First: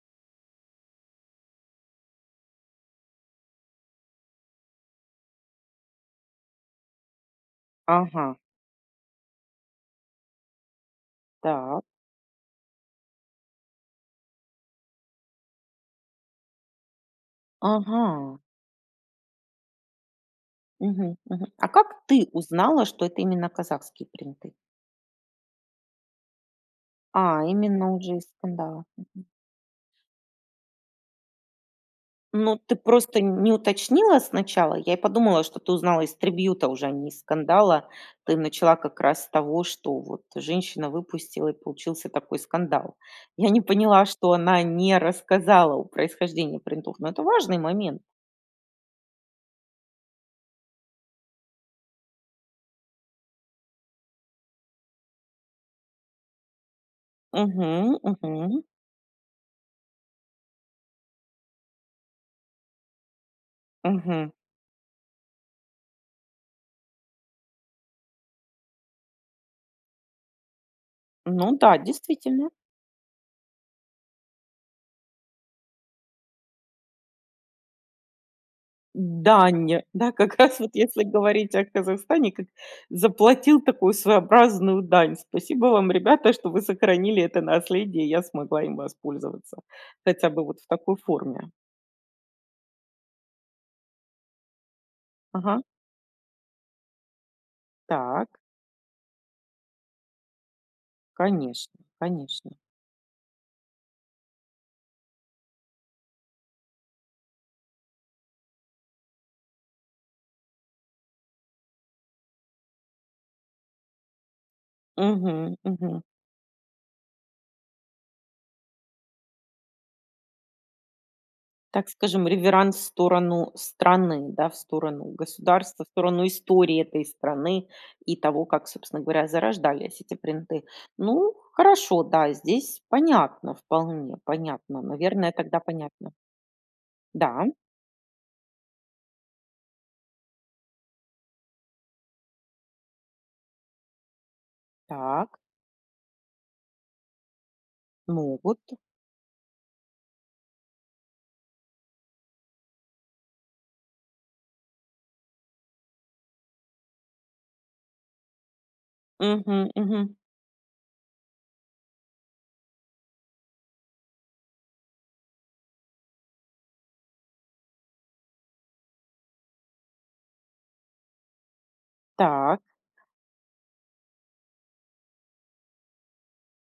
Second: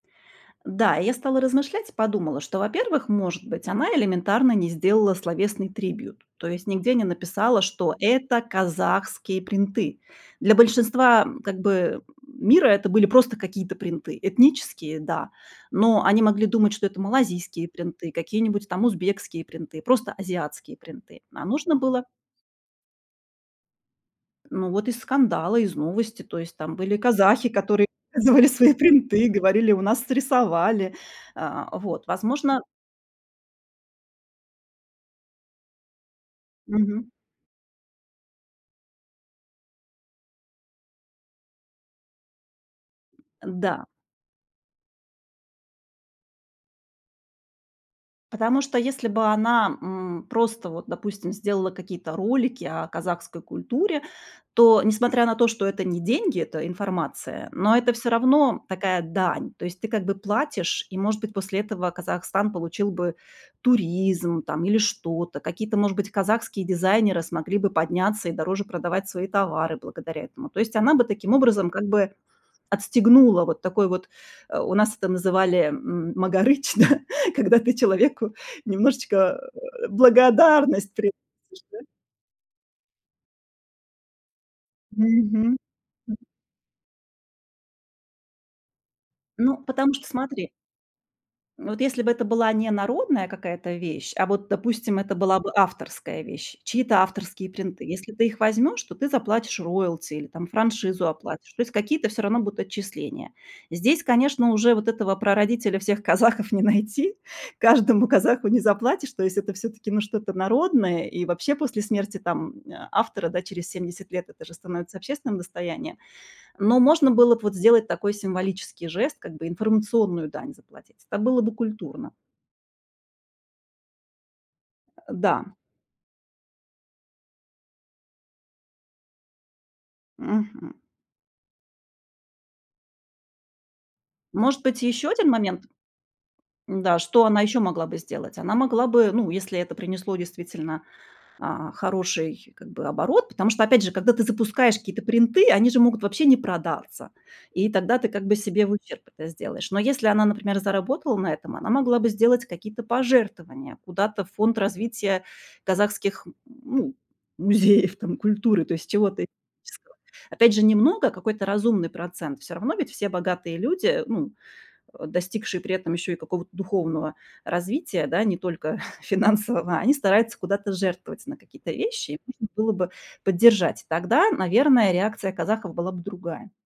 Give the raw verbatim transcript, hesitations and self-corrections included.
Да, и я стала размышлять, и подумала, что, во-первых, может быть, она элементарно не сделала словесный трибьют, то есть нигде не написала, что Ага. это казахские принты. Для большинства, м, как Та бы мира это были просто какие-то принты, этнические, да. Но они могли думать, что это малазийские принты, Ага. какие-нибудь там узбекские принты, просто азиатские Мгм принты. А мгм. А нужно как было ты узнала, что это именно казахские принты? Ну вот из скандала, из новости, то есть там были А казахи, которые именно уже из показывали свои скандала. Мгм. принты, говорили, у нас срисовали. А, вот. Ну Возможно ты просто, не уточнила сначала. Я и подумала, что ты узнала из трибьюта уже, а не Мгм. из скандала. Ты начала как раз с того, что вот женщина выпустила и получился такой скандал. Я не Н-да. поняла, что она не рассказала о происхождении принтов. Но это важный момент. Потому что, если бы она, м, просто, вот допустим, сделала какие-то ролики о казахской культуре, то, несмотря на то, что это не деньги, это информация, но это Мгм всё равно мгм. такая дань. То есть ты как бы платишь, и, может быть, после этого Казахстан получил бы Мгм. туризм там или что-то. Какие-то, может быть, казахские дизайнеры смогли бы подняться и дороже продавать свои товары благодаря этому. То есть она бы таким Ну образом, да, как бы действительно. отстегнула вот такой вот, э, у нас это называли, м магарыч, да, когда ты человеку немножечко Дань, да, как раз вот благодарность если говорить о приносишь, да. Казахстане, как заплатил такую своеобразную дань. Мгм, Спасибо вам, м ребята, что вы сохранили- это наследие, и я смогла им Ну, воспользоваться, потому что, хотя бы смотри вот в такой форме. вот если бы это была не народная какая-то вещь, а вот, допустим, это была бы Ага. авторская вещь, чьи-то авторские принты. Если ты Так. их возьмёшь, то ты заплатишь роялти или там франшизу оплатишь, то есть Конечно, какие-то всё равно конечно. будут отчисления. Здесь, конечно, уже вот этого прародителя всех казахов не найти. Каждому казаху не заплатишь, то есть это всё-таки ну что-то народное, и вообще после смерти там, а, автора да через семьдесят лет, это же становится общественным Мгм достоянием, мгм. но можно было б вот сделать такой символический жест, как бы информационную дань заплатить. Это было бы Так культурно. скажем, реверанс в сторону страны, да, в Э, сторону да. государства, в сторону истории этой страны и того, как собственно говоря зарождались эти принты. Мгм. Ну хорошо, да, здесь понятно вполне, Может быть, понятно, и ещё один наверное тогда момент понятно. М-да что она Да, м. ещё могла бы сделать, она могла бы, ну если это принесло действительно, а, хороший как бы оборот, потому что, опять же, когда ты запускаешь какие-то Так. принты, они же могут вообще не продаться, и тогда ты как бы Ну вот. себе в ущерб это сделаешь. Но если она, например, заработала на этом, она могла бы сделать какие-то пожертвования куда-то в фонд развития казахских ну музеев там культуры, то есть чего-то Мгм этнического. мгм. Опять же, немного, какой-то разумный процент, всё равно ведь все богатые люди, ну, э, достигшие при этом ещё и какого-то духовного развития, да, не только финансового, они стараются куда-то жертвовать на какие-то вещи, и нужно Так. было бы поддержать. Тогда, наверное, реакция казахов была бы другая.